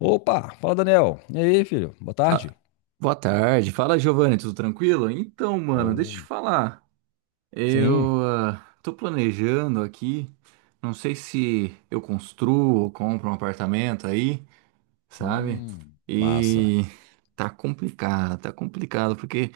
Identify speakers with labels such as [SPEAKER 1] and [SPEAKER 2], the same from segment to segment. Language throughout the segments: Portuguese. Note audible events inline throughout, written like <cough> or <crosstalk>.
[SPEAKER 1] Opa, fala Daniel. E aí, filho? Boa
[SPEAKER 2] Fa-
[SPEAKER 1] tarde.
[SPEAKER 2] Boa tarde. Fala, Giovanni, tudo tranquilo? Então, mano, deixa eu te
[SPEAKER 1] Oh,
[SPEAKER 2] falar.
[SPEAKER 1] sim.
[SPEAKER 2] Eu tô planejando aqui. Não sei se eu construo ou compro um apartamento aí, sabe?
[SPEAKER 1] Massa.
[SPEAKER 2] E tá complicado, tá complicado, porque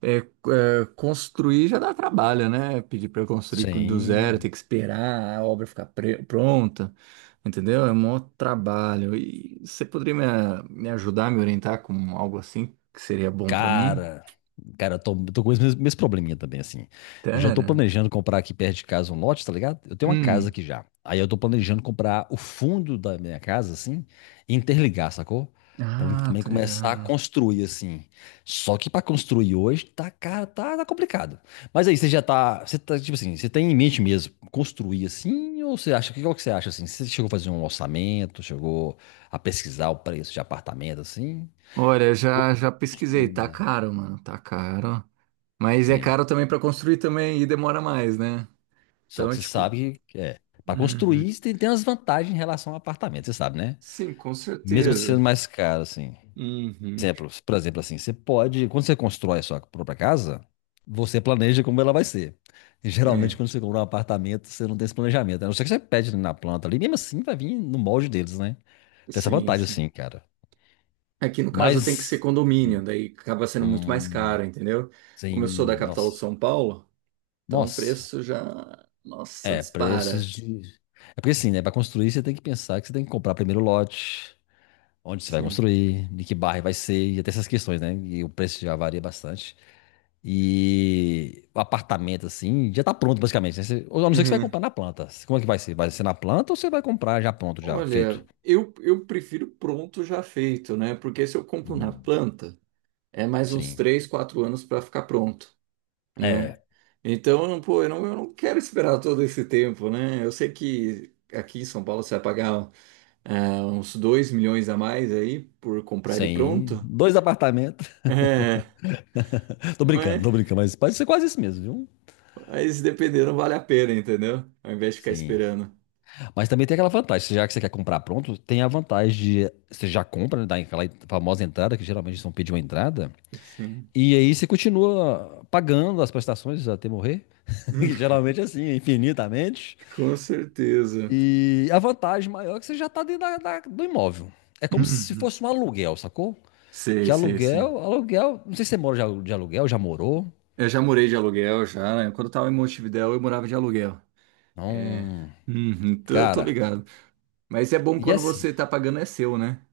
[SPEAKER 2] construir já dá trabalho, né? Pedir para do zero,
[SPEAKER 1] Sim.
[SPEAKER 2] ter que esperar a obra ficar pronta, entendeu? É um maior trabalho. E você poderia me ajudar, me orientar com algo assim que seria bom para mim?
[SPEAKER 1] Cara, cara, eu tô com esse mesmo probleminha também, assim. Eu já tô
[SPEAKER 2] Pera.
[SPEAKER 1] planejando comprar aqui perto de casa um lote, tá ligado? Eu tenho uma casa
[SPEAKER 2] Hum.
[SPEAKER 1] aqui já. Aí eu tô planejando comprar o fundo da minha casa, assim, e interligar, sacou? Pra mim
[SPEAKER 2] Ah,
[SPEAKER 1] também
[SPEAKER 2] tô
[SPEAKER 1] começar a
[SPEAKER 2] ligado.
[SPEAKER 1] construir, assim. Só que pra construir hoje, tá, cara, tá complicado. Mas aí, você tá, tipo assim, você tem em mente mesmo construir assim, ou você acha, que qual que você acha, assim? Você chegou a fazer um orçamento, Chegou a pesquisar o preço de apartamento, assim?
[SPEAKER 2] Olha,
[SPEAKER 1] Ou
[SPEAKER 2] já já pesquisei,
[SPEAKER 1] construir
[SPEAKER 2] tá
[SPEAKER 1] mesmo.
[SPEAKER 2] caro, mano, tá caro. Mas é
[SPEAKER 1] Sim.
[SPEAKER 2] caro também para construir também e demora mais, né?
[SPEAKER 1] Só
[SPEAKER 2] Então,
[SPEAKER 1] que você
[SPEAKER 2] tipo,
[SPEAKER 1] sabe que é. Para
[SPEAKER 2] uhum.
[SPEAKER 1] construir, você tem umas vantagens em relação ao apartamento, você sabe, né?
[SPEAKER 2] Sim, com
[SPEAKER 1] Mesmo sendo
[SPEAKER 2] certeza.
[SPEAKER 1] mais caro, assim.
[SPEAKER 2] Uhum.
[SPEAKER 1] Por exemplo, assim, quando você constrói a sua própria casa, você planeja como ela vai ser. E, geralmente,
[SPEAKER 2] É,
[SPEAKER 1] quando você compra um apartamento, você não tem esse planejamento, né? A não ser que você pede na planta, ali mesmo assim vai vir no molde deles, né? Tem essa
[SPEAKER 2] sim,
[SPEAKER 1] vantagem,
[SPEAKER 2] sim.
[SPEAKER 1] assim, cara.
[SPEAKER 2] Aqui no caso tem que ser
[SPEAKER 1] Mas,
[SPEAKER 2] condomínio,
[SPEAKER 1] hum,
[SPEAKER 2] daí acaba sendo muito mais
[SPEAKER 1] hum,
[SPEAKER 2] caro, entendeu? Como eu sou da
[SPEAKER 1] sim.
[SPEAKER 2] capital de
[SPEAKER 1] Nossa.
[SPEAKER 2] São Paulo, então o
[SPEAKER 1] Nossa.
[SPEAKER 2] preço já, nossa,
[SPEAKER 1] É, preços
[SPEAKER 2] dispara.
[SPEAKER 1] de. É porque assim, né? Para construir, você tem que pensar que você tem que comprar primeiro o lote, onde você vai
[SPEAKER 2] Sim.
[SPEAKER 1] construir, de que bairro vai ser, e até essas questões, né? E o preço já varia bastante. E o apartamento, assim, já tá pronto, basicamente, né? Ou a não ser que você vai
[SPEAKER 2] Uhum.
[SPEAKER 1] comprar na planta. Como é que vai ser? Vai ser na planta ou você vai comprar já pronto, já feito?
[SPEAKER 2] Olha, eu prefiro pronto já feito, né? Porque se eu compro na
[SPEAKER 1] Hum,
[SPEAKER 2] planta, é mais uns
[SPEAKER 1] sim.
[SPEAKER 2] 3, 4 anos para ficar pronto, né?
[SPEAKER 1] É.
[SPEAKER 2] Então, eu não- pô, eu não quero esperar todo esse tempo, né? Eu sei que aqui em São Paulo você vai pagar uns 2 milhões a mais aí por comprar ele
[SPEAKER 1] Sim.
[SPEAKER 2] pronto.
[SPEAKER 1] Dois apartamentos.
[SPEAKER 2] É.
[SPEAKER 1] <laughs> Tô brincando,
[SPEAKER 2] Mas,
[SPEAKER 1] tô brincando, mas pode ser quase isso mesmo, viu?
[SPEAKER 2] mas dependendo, vale a pena, entendeu? Ao invés de ficar
[SPEAKER 1] Sim.
[SPEAKER 2] esperando.
[SPEAKER 1] Mas também tem aquela vantagem, já que você quer comprar pronto, tem a vantagem de você já compra, né, dá aquela famosa entrada, que geralmente eles não pedem uma entrada,
[SPEAKER 2] Sim. <laughs>
[SPEAKER 1] e aí você continua pagando as prestações até morrer, <laughs>
[SPEAKER 2] Hum,
[SPEAKER 1] que geralmente é assim, infinitamente.
[SPEAKER 2] com certeza.
[SPEAKER 1] E a vantagem maior é que você já está dentro do imóvel. É como se
[SPEAKER 2] Uhum.
[SPEAKER 1] fosse um aluguel, sacou?
[SPEAKER 2] Sei,
[SPEAKER 1] Que
[SPEAKER 2] sei, sei.
[SPEAKER 1] aluguel, aluguel, não sei se você mora de aluguel, já morou.
[SPEAKER 2] Eu Já morei de aluguel, já, né? Quando eu tava em Montevidéu, eu morava de aluguel. É.
[SPEAKER 1] Não,
[SPEAKER 2] Uhum, tô, tô
[SPEAKER 1] cara,
[SPEAKER 2] ligado. Mas é bom
[SPEAKER 1] e
[SPEAKER 2] quando
[SPEAKER 1] assim,
[SPEAKER 2] você tá pagando, é seu, né?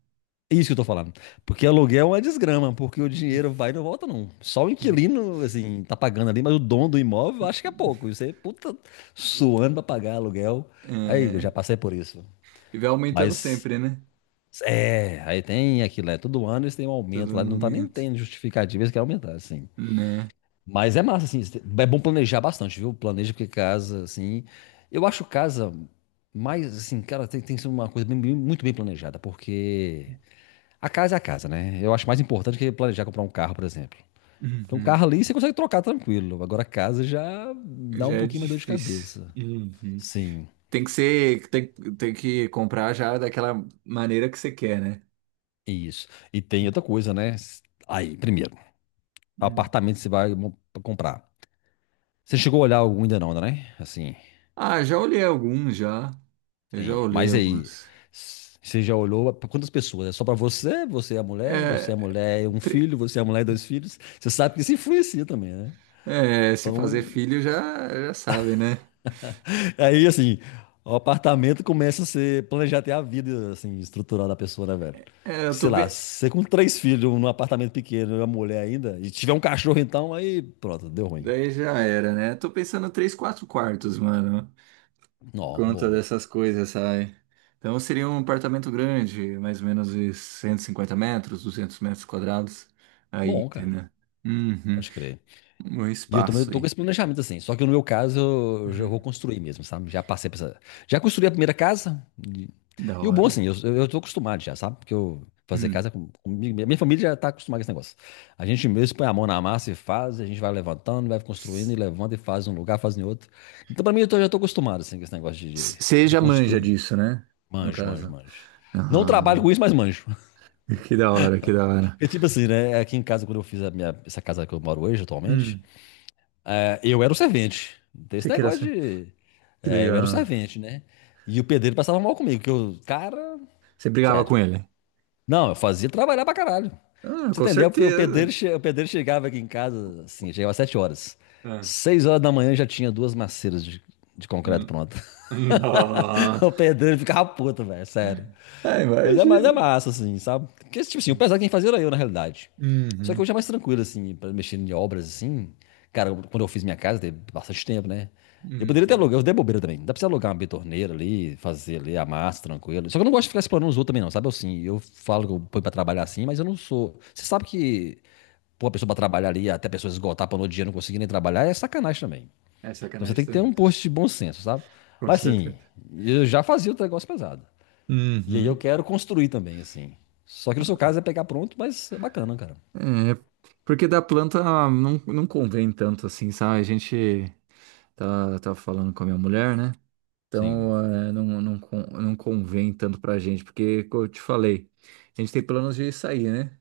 [SPEAKER 1] é isso que eu tô falando. Porque aluguel é uma desgrama, porque o dinheiro vai e não volta, não. Só o
[SPEAKER 2] <laughs>
[SPEAKER 1] inquilino, assim, tá pagando ali, mas o dono do imóvel acho que é
[SPEAKER 2] Uhum.
[SPEAKER 1] pouco. E você, puta, suando pra pagar aluguel. Aí, eu
[SPEAKER 2] É.
[SPEAKER 1] já passei por isso.
[SPEAKER 2] E vai aumentando
[SPEAKER 1] Mas,
[SPEAKER 2] sempre, né?
[SPEAKER 1] é, aí tem aquilo, é, todo ano eles têm um
[SPEAKER 2] Todo
[SPEAKER 1] aumento lá, não tá nem
[SPEAKER 2] momento,
[SPEAKER 1] tendo justificativa, eles querem aumentar, assim.
[SPEAKER 2] né?
[SPEAKER 1] Mas é massa, assim, é bom planejar bastante, viu? Planeja porque casa, assim. Eu acho casa mais, assim, cara, tem, tem que ser uma coisa muito bem planejada, porque. A casa é a casa, né? Eu acho mais importante que planejar comprar um carro, por exemplo. Porque um
[SPEAKER 2] Uhum.
[SPEAKER 1] carro ali você consegue trocar tranquilo. Agora a casa já dá
[SPEAKER 2] Já
[SPEAKER 1] um
[SPEAKER 2] é
[SPEAKER 1] pouquinho mais dor de
[SPEAKER 2] difícil.
[SPEAKER 1] cabeça.
[SPEAKER 2] Uhum.
[SPEAKER 1] Sim,
[SPEAKER 2] Tem que ser, tem, tem que comprar já daquela maneira que você quer, né?
[SPEAKER 1] isso. E tem outra coisa, né? Aí, primeiro,
[SPEAKER 2] Hum.
[SPEAKER 1] apartamento você comprar. Você chegou a olhar algum ainda não, né? Assim,
[SPEAKER 2] Ah, já olhei alguns já. Eu já
[SPEAKER 1] sim.
[SPEAKER 2] olhei
[SPEAKER 1] Mas aí,
[SPEAKER 2] alguns.
[SPEAKER 1] você já olhou para quantas pessoas? É só para você, você é a mulher, você é a
[SPEAKER 2] É,
[SPEAKER 1] mulher e um
[SPEAKER 2] tri-
[SPEAKER 1] filho, você é a mulher e dois filhos. Você sabe que isso influencia também, né?
[SPEAKER 2] Se fazer
[SPEAKER 1] Então,
[SPEAKER 2] filho já, já sabe, né?
[SPEAKER 1] aí, assim, o apartamento começa a ser planejar até a vida, assim, estrutural da pessoa, né, velho?
[SPEAKER 2] É,
[SPEAKER 1] Que,
[SPEAKER 2] eu
[SPEAKER 1] sei
[SPEAKER 2] tô
[SPEAKER 1] lá,
[SPEAKER 2] vendo.
[SPEAKER 1] você com três filhos num apartamento pequeno e uma mulher ainda, e tiver um cachorro então, aí pronto, deu ruim.
[SPEAKER 2] Daí já era, né? Tô pensando três, quatro quartos, mano. Por
[SPEAKER 1] Não,
[SPEAKER 2] conta
[SPEAKER 1] bom.
[SPEAKER 2] dessas coisas, sabe? Então seria um apartamento grande, mais ou menos de 150 metros, 200 metros quadrados. Aí,
[SPEAKER 1] Bom, cara.
[SPEAKER 2] entendeu? Uhum.
[SPEAKER 1] Pode crer.
[SPEAKER 2] Um
[SPEAKER 1] E eu também
[SPEAKER 2] espaço
[SPEAKER 1] tô com
[SPEAKER 2] aí.
[SPEAKER 1] esse planejamento, assim. Só que no meu caso, eu já vou
[SPEAKER 2] Hum.
[SPEAKER 1] construir mesmo, sabe? Já passei por essa. Já construí a primeira casa.
[SPEAKER 2] Da
[SPEAKER 1] E o bom, assim,
[SPEAKER 2] hora.
[SPEAKER 1] eu tô acostumado já, sabe? Porque eu fazer
[SPEAKER 2] Hum.
[SPEAKER 1] casa com, comigo. Minha família já tá acostumada com esse negócio. A gente mesmo põe a mão na massa e faz, a gente vai levantando, vai construindo e levanta e faz em um lugar, faz em outro. Então, pra mim, já tô acostumado, assim, com esse negócio
[SPEAKER 2] Você
[SPEAKER 1] de
[SPEAKER 2] já manja
[SPEAKER 1] construir.
[SPEAKER 2] disso, né? No
[SPEAKER 1] Manjo, manjo,
[SPEAKER 2] caso.
[SPEAKER 1] manjo. Não
[SPEAKER 2] Ah,
[SPEAKER 1] trabalho com isso, mas manjo.
[SPEAKER 2] que da hora, que da
[SPEAKER 1] <laughs>
[SPEAKER 2] hora.
[SPEAKER 1] Porque, tipo assim, né? Aqui em casa, quando eu fiz a minha, essa casa que eu moro hoje, atualmente.
[SPEAKER 2] Hum.
[SPEAKER 1] É, eu era o servente. Não tem esse
[SPEAKER 2] Você que era...
[SPEAKER 1] negócio
[SPEAKER 2] ser-
[SPEAKER 1] de.
[SPEAKER 2] Que
[SPEAKER 1] É, eu era o
[SPEAKER 2] legal.
[SPEAKER 1] servente, né? E o pedreiro passava mal comigo, que eu, cara,
[SPEAKER 2] Você brigava
[SPEAKER 1] sério.
[SPEAKER 2] com ele?
[SPEAKER 1] Não, eu fazia trabalhar pra caralho. Pra
[SPEAKER 2] Ah,
[SPEAKER 1] você
[SPEAKER 2] com
[SPEAKER 1] entender, o pedreiro,
[SPEAKER 2] certeza.
[SPEAKER 1] o pedreiro chegava aqui em casa, assim, chegava às 7 horas.
[SPEAKER 2] Ah.
[SPEAKER 1] Seis horas da manhã eu já tinha duas maceiras de concreto
[SPEAKER 2] Hum.
[SPEAKER 1] pronto. <laughs>
[SPEAKER 2] <laughs> Ah,
[SPEAKER 1] O pedreiro ficava puto, velho, sério.
[SPEAKER 2] ah,
[SPEAKER 1] Mas
[SPEAKER 2] imagina.
[SPEAKER 1] é massa, assim, sabe? Porque, tipo assim, o pesado quem fazia era eu, na realidade. Só que
[SPEAKER 2] Uhum.
[SPEAKER 1] hoje é mais tranquilo, assim, pra mexer em obras, assim. Cara, quando eu fiz minha casa, teve bastante tempo, né? Eu poderia ter
[SPEAKER 2] Uhum.
[SPEAKER 1] alugar, eu dei bobeira também. Dá pra você alugar uma betorneira ali, fazer ali a massa, tranquilo. Só que eu não gosto de ficar explorando os outros também, não, sabe? Eu, assim, eu falo que eu ponho pra trabalhar assim, mas eu não sou. Você sabe que pôr a pessoa pra trabalhar ali, até a pessoa esgotar, pra no outro dia não conseguir nem trabalhar, é sacanagem também.
[SPEAKER 2] É
[SPEAKER 1] Então você tem
[SPEAKER 2] sacanagem
[SPEAKER 1] que ter
[SPEAKER 2] também.
[SPEAKER 1] um post de bom senso, sabe?
[SPEAKER 2] Com
[SPEAKER 1] Mas assim,
[SPEAKER 2] certeza.
[SPEAKER 1] eu já fazia outro negócio pesado. E aí eu
[SPEAKER 2] Uhum.
[SPEAKER 1] quero construir também, assim. Só que no seu caso é pegar pronto, mas é bacana, cara.
[SPEAKER 2] É, porque da planta não convém tanto assim, sabe? A gente tá, tá falando com a minha mulher, né?
[SPEAKER 1] Sim,
[SPEAKER 2] Então, não convém tanto pra gente, porque, como eu te falei, a gente tem planos de sair, né?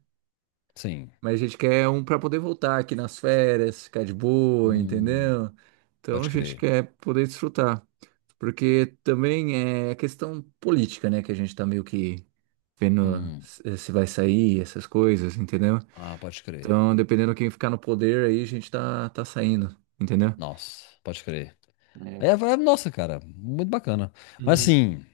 [SPEAKER 1] sim.
[SPEAKER 2] Mas a gente quer um pra poder voltar aqui nas férias, ficar de boa,
[SPEAKER 1] Hum,
[SPEAKER 2] entendeu? Então,
[SPEAKER 1] pode
[SPEAKER 2] a gente
[SPEAKER 1] crer.
[SPEAKER 2] quer poder desfrutar. Porque também é a questão política, né? Que a gente tá meio que vendo
[SPEAKER 1] Hum,
[SPEAKER 2] se se vai sair, essas coisas, entendeu?
[SPEAKER 1] ah, pode crer.
[SPEAKER 2] Então, dependendo quem ficar no poder aí, tá saindo, entendeu?
[SPEAKER 1] Nossa, pode crer.
[SPEAKER 2] É.
[SPEAKER 1] Aí, nossa, cara, muito bacana. Mas
[SPEAKER 2] Hum.
[SPEAKER 1] assim,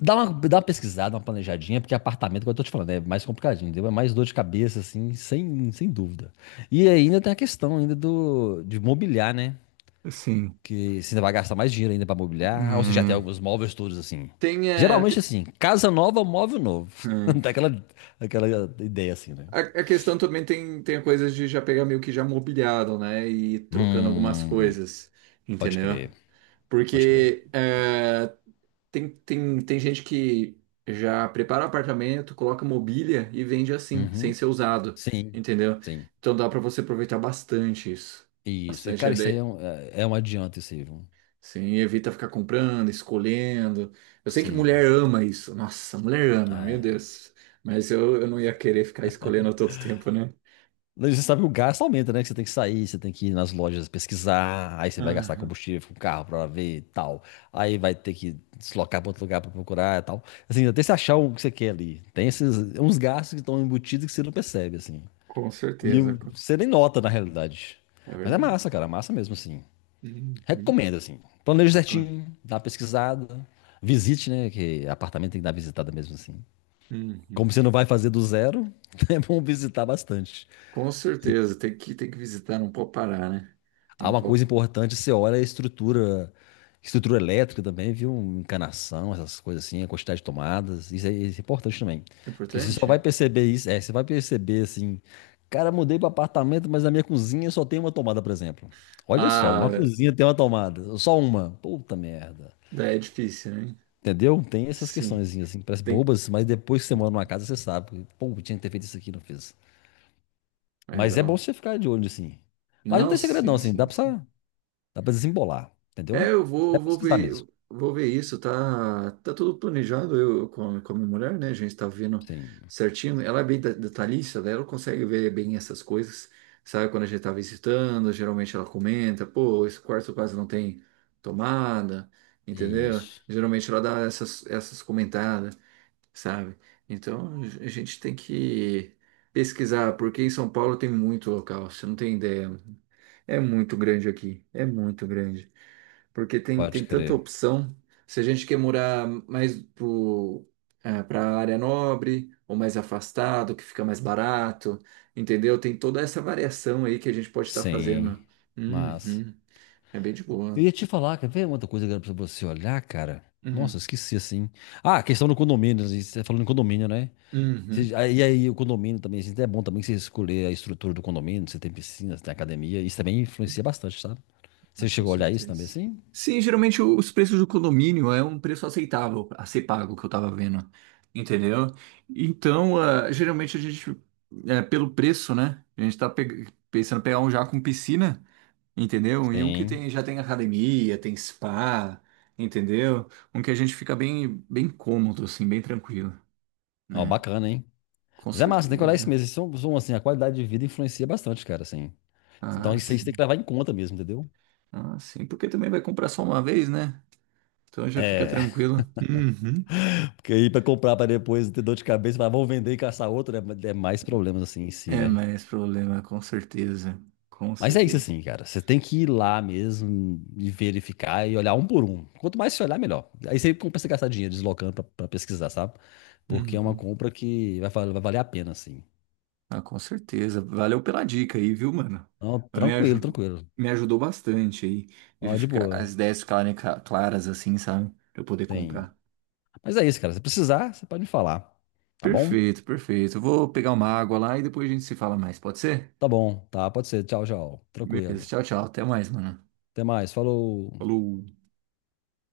[SPEAKER 1] dá uma pesquisada, uma planejadinha, porque apartamento, como eu tô te falando, é mais complicadinho, entendeu? É mais dor de cabeça, assim, sem dúvida. E ainda tem a questão ainda de mobiliar, né?
[SPEAKER 2] Assim,
[SPEAKER 1] Que você ainda vai gastar mais dinheiro ainda pra mobiliar. Ou você já tem
[SPEAKER 2] é,
[SPEAKER 1] alguns móveis todos assim.
[SPEAKER 2] tem, é,
[SPEAKER 1] Geralmente assim, casa nova, móvel novo.
[SPEAKER 2] Hum.
[SPEAKER 1] <laughs> Dá aquela, aquela ideia assim, né?
[SPEAKER 2] A questão também tem, tem a coisa de já pegar meio que já mobiliado, né? E ir trocando algumas
[SPEAKER 1] Hum,
[SPEAKER 2] coisas,
[SPEAKER 1] pode
[SPEAKER 2] entendeu?
[SPEAKER 1] crer, pode crer.
[SPEAKER 2] Porque é, tem, tem, tem gente que já prepara o apartamento, coloca mobília e vende assim, sem
[SPEAKER 1] Uhum.
[SPEAKER 2] ser usado,
[SPEAKER 1] Sim,
[SPEAKER 2] entendeu?
[SPEAKER 1] sim.
[SPEAKER 2] Então dá pra você aproveitar bastante isso.
[SPEAKER 1] Isso. E,
[SPEAKER 2] Bastante
[SPEAKER 1] cara, isso aí
[SPEAKER 2] ele-
[SPEAKER 1] é um, é um adianto, isso aí, viu?
[SPEAKER 2] Sim, evita ficar comprando, escolhendo. Eu sei que mulher
[SPEAKER 1] Sim.
[SPEAKER 2] ama isso. Nossa, mulher ama,
[SPEAKER 1] Ah,
[SPEAKER 2] meu
[SPEAKER 1] é.
[SPEAKER 2] Deus. Mas eu não ia querer ficar escolhendo a todo tempo, né?
[SPEAKER 1] Você sabe que o gasto aumenta, né? Que você tem que sair, você tem que ir nas lojas pesquisar, aí você vai gastar
[SPEAKER 2] Aham.
[SPEAKER 1] combustível com o carro pra ver e tal. Aí vai ter que deslocar pra outro lugar pra procurar e tal. Assim, até você achar o que você quer ali. Tem esses uns gastos que estão embutidos que você não percebe, assim.
[SPEAKER 2] Com certeza, co-
[SPEAKER 1] Você nem nota, na realidade.
[SPEAKER 2] É
[SPEAKER 1] Mas é
[SPEAKER 2] verdade.
[SPEAKER 1] massa, cara, é massa mesmo, assim.
[SPEAKER 2] Uhum.
[SPEAKER 1] Recomendo, assim. Planeje
[SPEAKER 2] Com
[SPEAKER 1] certinho, dá uma pesquisada, visite, né? Que apartamento tem que dar visitada mesmo, assim.
[SPEAKER 2] uhum.
[SPEAKER 1] Como você não vai fazer do zero, <laughs> é bom visitar bastante.
[SPEAKER 2] Com certeza, tem que visitar, não pode parar, né?
[SPEAKER 1] Há
[SPEAKER 2] Não
[SPEAKER 1] uma
[SPEAKER 2] pode.
[SPEAKER 1] coisa importante, você olha a estrutura, estrutura elétrica também, viu? Encanação, essas coisas assim, a quantidade de tomadas, isso é importante também.
[SPEAKER 2] É
[SPEAKER 1] Porque você só
[SPEAKER 2] importante?
[SPEAKER 1] vai perceber isso, é, você vai perceber assim, cara, mudei para apartamento, mas na minha cozinha só tem uma tomada, por exemplo. Olha só,
[SPEAKER 2] Ah,
[SPEAKER 1] na cozinha tem uma tomada, só uma. Puta merda.
[SPEAKER 2] daí é difícil, né?
[SPEAKER 1] Entendeu? Tem essas
[SPEAKER 2] Sim,
[SPEAKER 1] questões assim, parece
[SPEAKER 2] tem.
[SPEAKER 1] bobas, mas depois que você mora numa casa, você sabe que, pô, tinha que ter feito isso aqui, não fiz.
[SPEAKER 2] É,
[SPEAKER 1] Mas é bom
[SPEAKER 2] dá.
[SPEAKER 1] você ficar de olho, assim. Mas não
[SPEAKER 2] Não,
[SPEAKER 1] tem segredo, não,
[SPEAKER 2] sim,
[SPEAKER 1] assim,
[SPEAKER 2] sim, sim.
[SPEAKER 1] dá pra desembolar, entendeu?
[SPEAKER 2] É,
[SPEAKER 1] É pesquisar mesmo.
[SPEAKER 2] vou ver isso, tá, tá tudo planejado com a minha mulher, né? A gente tá vendo
[SPEAKER 1] Sim.
[SPEAKER 2] certinho. Ela é bem detalhista, né? Ela consegue ver bem essas coisas, sabe? Quando a gente tá visitando, geralmente ela comenta, pô, esse quarto quase não tem tomada, entendeu?
[SPEAKER 1] Isso.
[SPEAKER 2] Geralmente ela dá essas, essas comentadas, sabe? Então a gente tem que pesquisar, porque em São Paulo tem muito local, você não tem ideia. É muito grande aqui, é muito grande. Porque tem,
[SPEAKER 1] Pode
[SPEAKER 2] tem tanta
[SPEAKER 1] crer.
[SPEAKER 2] opção. Se a gente quer para a área nobre ou mais afastado, que fica mais barato, entendeu? Tem toda essa variação aí que a gente pode estar
[SPEAKER 1] Sim.
[SPEAKER 2] fazendo.
[SPEAKER 1] Mas.
[SPEAKER 2] Uhum. É bem de
[SPEAKER 1] Eu
[SPEAKER 2] boa.
[SPEAKER 1] ia te falar, quer ver uma outra coisa que era pra você olhar, cara? Nossa,
[SPEAKER 2] Uhum.
[SPEAKER 1] eu esqueci assim. Ah, a questão do condomínio. Assim, você tá falando em condomínio, né?
[SPEAKER 2] Uhum.
[SPEAKER 1] E aí, o condomínio também. Assim, é bom também que você escolher a estrutura do condomínio. Se tem piscina, se tem academia. Isso também influencia bastante, sabe? Você
[SPEAKER 2] Ah, com
[SPEAKER 1] chegou a olhar isso também
[SPEAKER 2] certeza.
[SPEAKER 1] assim?
[SPEAKER 2] Sim, geralmente os preços do condomínio é um preço aceitável a ser pago que eu tava vendo, entendeu? Então, geralmente pelo preço, né? A gente tá peg- Pensando em pegar um já com piscina. Entendeu? E um que
[SPEAKER 1] Sim.
[SPEAKER 2] tem, já tem academia, tem spa, entendeu? Um que a gente fica bem, bem cômodo, assim, bem tranquilo,
[SPEAKER 1] Ó,
[SPEAKER 2] né?
[SPEAKER 1] bacana, hein?
[SPEAKER 2] Com
[SPEAKER 1] Mas é massa, tem que olhar isso
[SPEAKER 2] certeza.
[SPEAKER 1] mesmo. Assim, a qualidade de vida influencia bastante, cara, assim. Então
[SPEAKER 2] Ah,
[SPEAKER 1] isso aí você tem que
[SPEAKER 2] sim.
[SPEAKER 1] levar em conta mesmo, entendeu?
[SPEAKER 2] Ah, sim. Porque também vai comprar só uma vez, né? Então já fica
[SPEAKER 1] É,
[SPEAKER 2] tranquilo. Uhum.
[SPEAKER 1] <laughs> porque aí pra comprar pra depois ter dor de cabeça, falar, vou vender e caçar outro, é, é mais problemas assim em si,
[SPEAKER 2] É
[SPEAKER 1] né?
[SPEAKER 2] mais problema, com certeza. Com
[SPEAKER 1] Mas é isso
[SPEAKER 2] certeza.
[SPEAKER 1] assim, cara. Você tem que ir lá mesmo e verificar e olhar um por um. Quanto mais você olhar, melhor. Aí você começa a gastar dinheiro deslocando pra pesquisar, sabe? Porque é uma
[SPEAKER 2] Uhum.
[SPEAKER 1] compra que vai, vai valer a pena, assim.
[SPEAKER 2] Ah, com certeza. Valeu pela dica aí, viu, mano?
[SPEAKER 1] Não,
[SPEAKER 2] Mas Me,
[SPEAKER 1] tranquilo,
[SPEAKER 2] aju-
[SPEAKER 1] tranquilo.
[SPEAKER 2] Me ajudou bastante aí.
[SPEAKER 1] Ó, de boa.
[SPEAKER 2] As ideias ficarem claras, assim, sabe? Pra eu poder
[SPEAKER 1] Tem.
[SPEAKER 2] comprar.
[SPEAKER 1] Mas é isso, cara. Se precisar, você pode me falar. Tá bom?
[SPEAKER 2] Perfeito, perfeito. Eu vou pegar uma água lá e depois a gente se fala mais, pode ser?
[SPEAKER 1] Tá bom, tá. Pode ser. Tchau, tchau.
[SPEAKER 2] Beleza,
[SPEAKER 1] Tranquilo.
[SPEAKER 2] tchau, tchau. Até mais, mano.
[SPEAKER 1] Até mais. Falou.
[SPEAKER 2] Falou.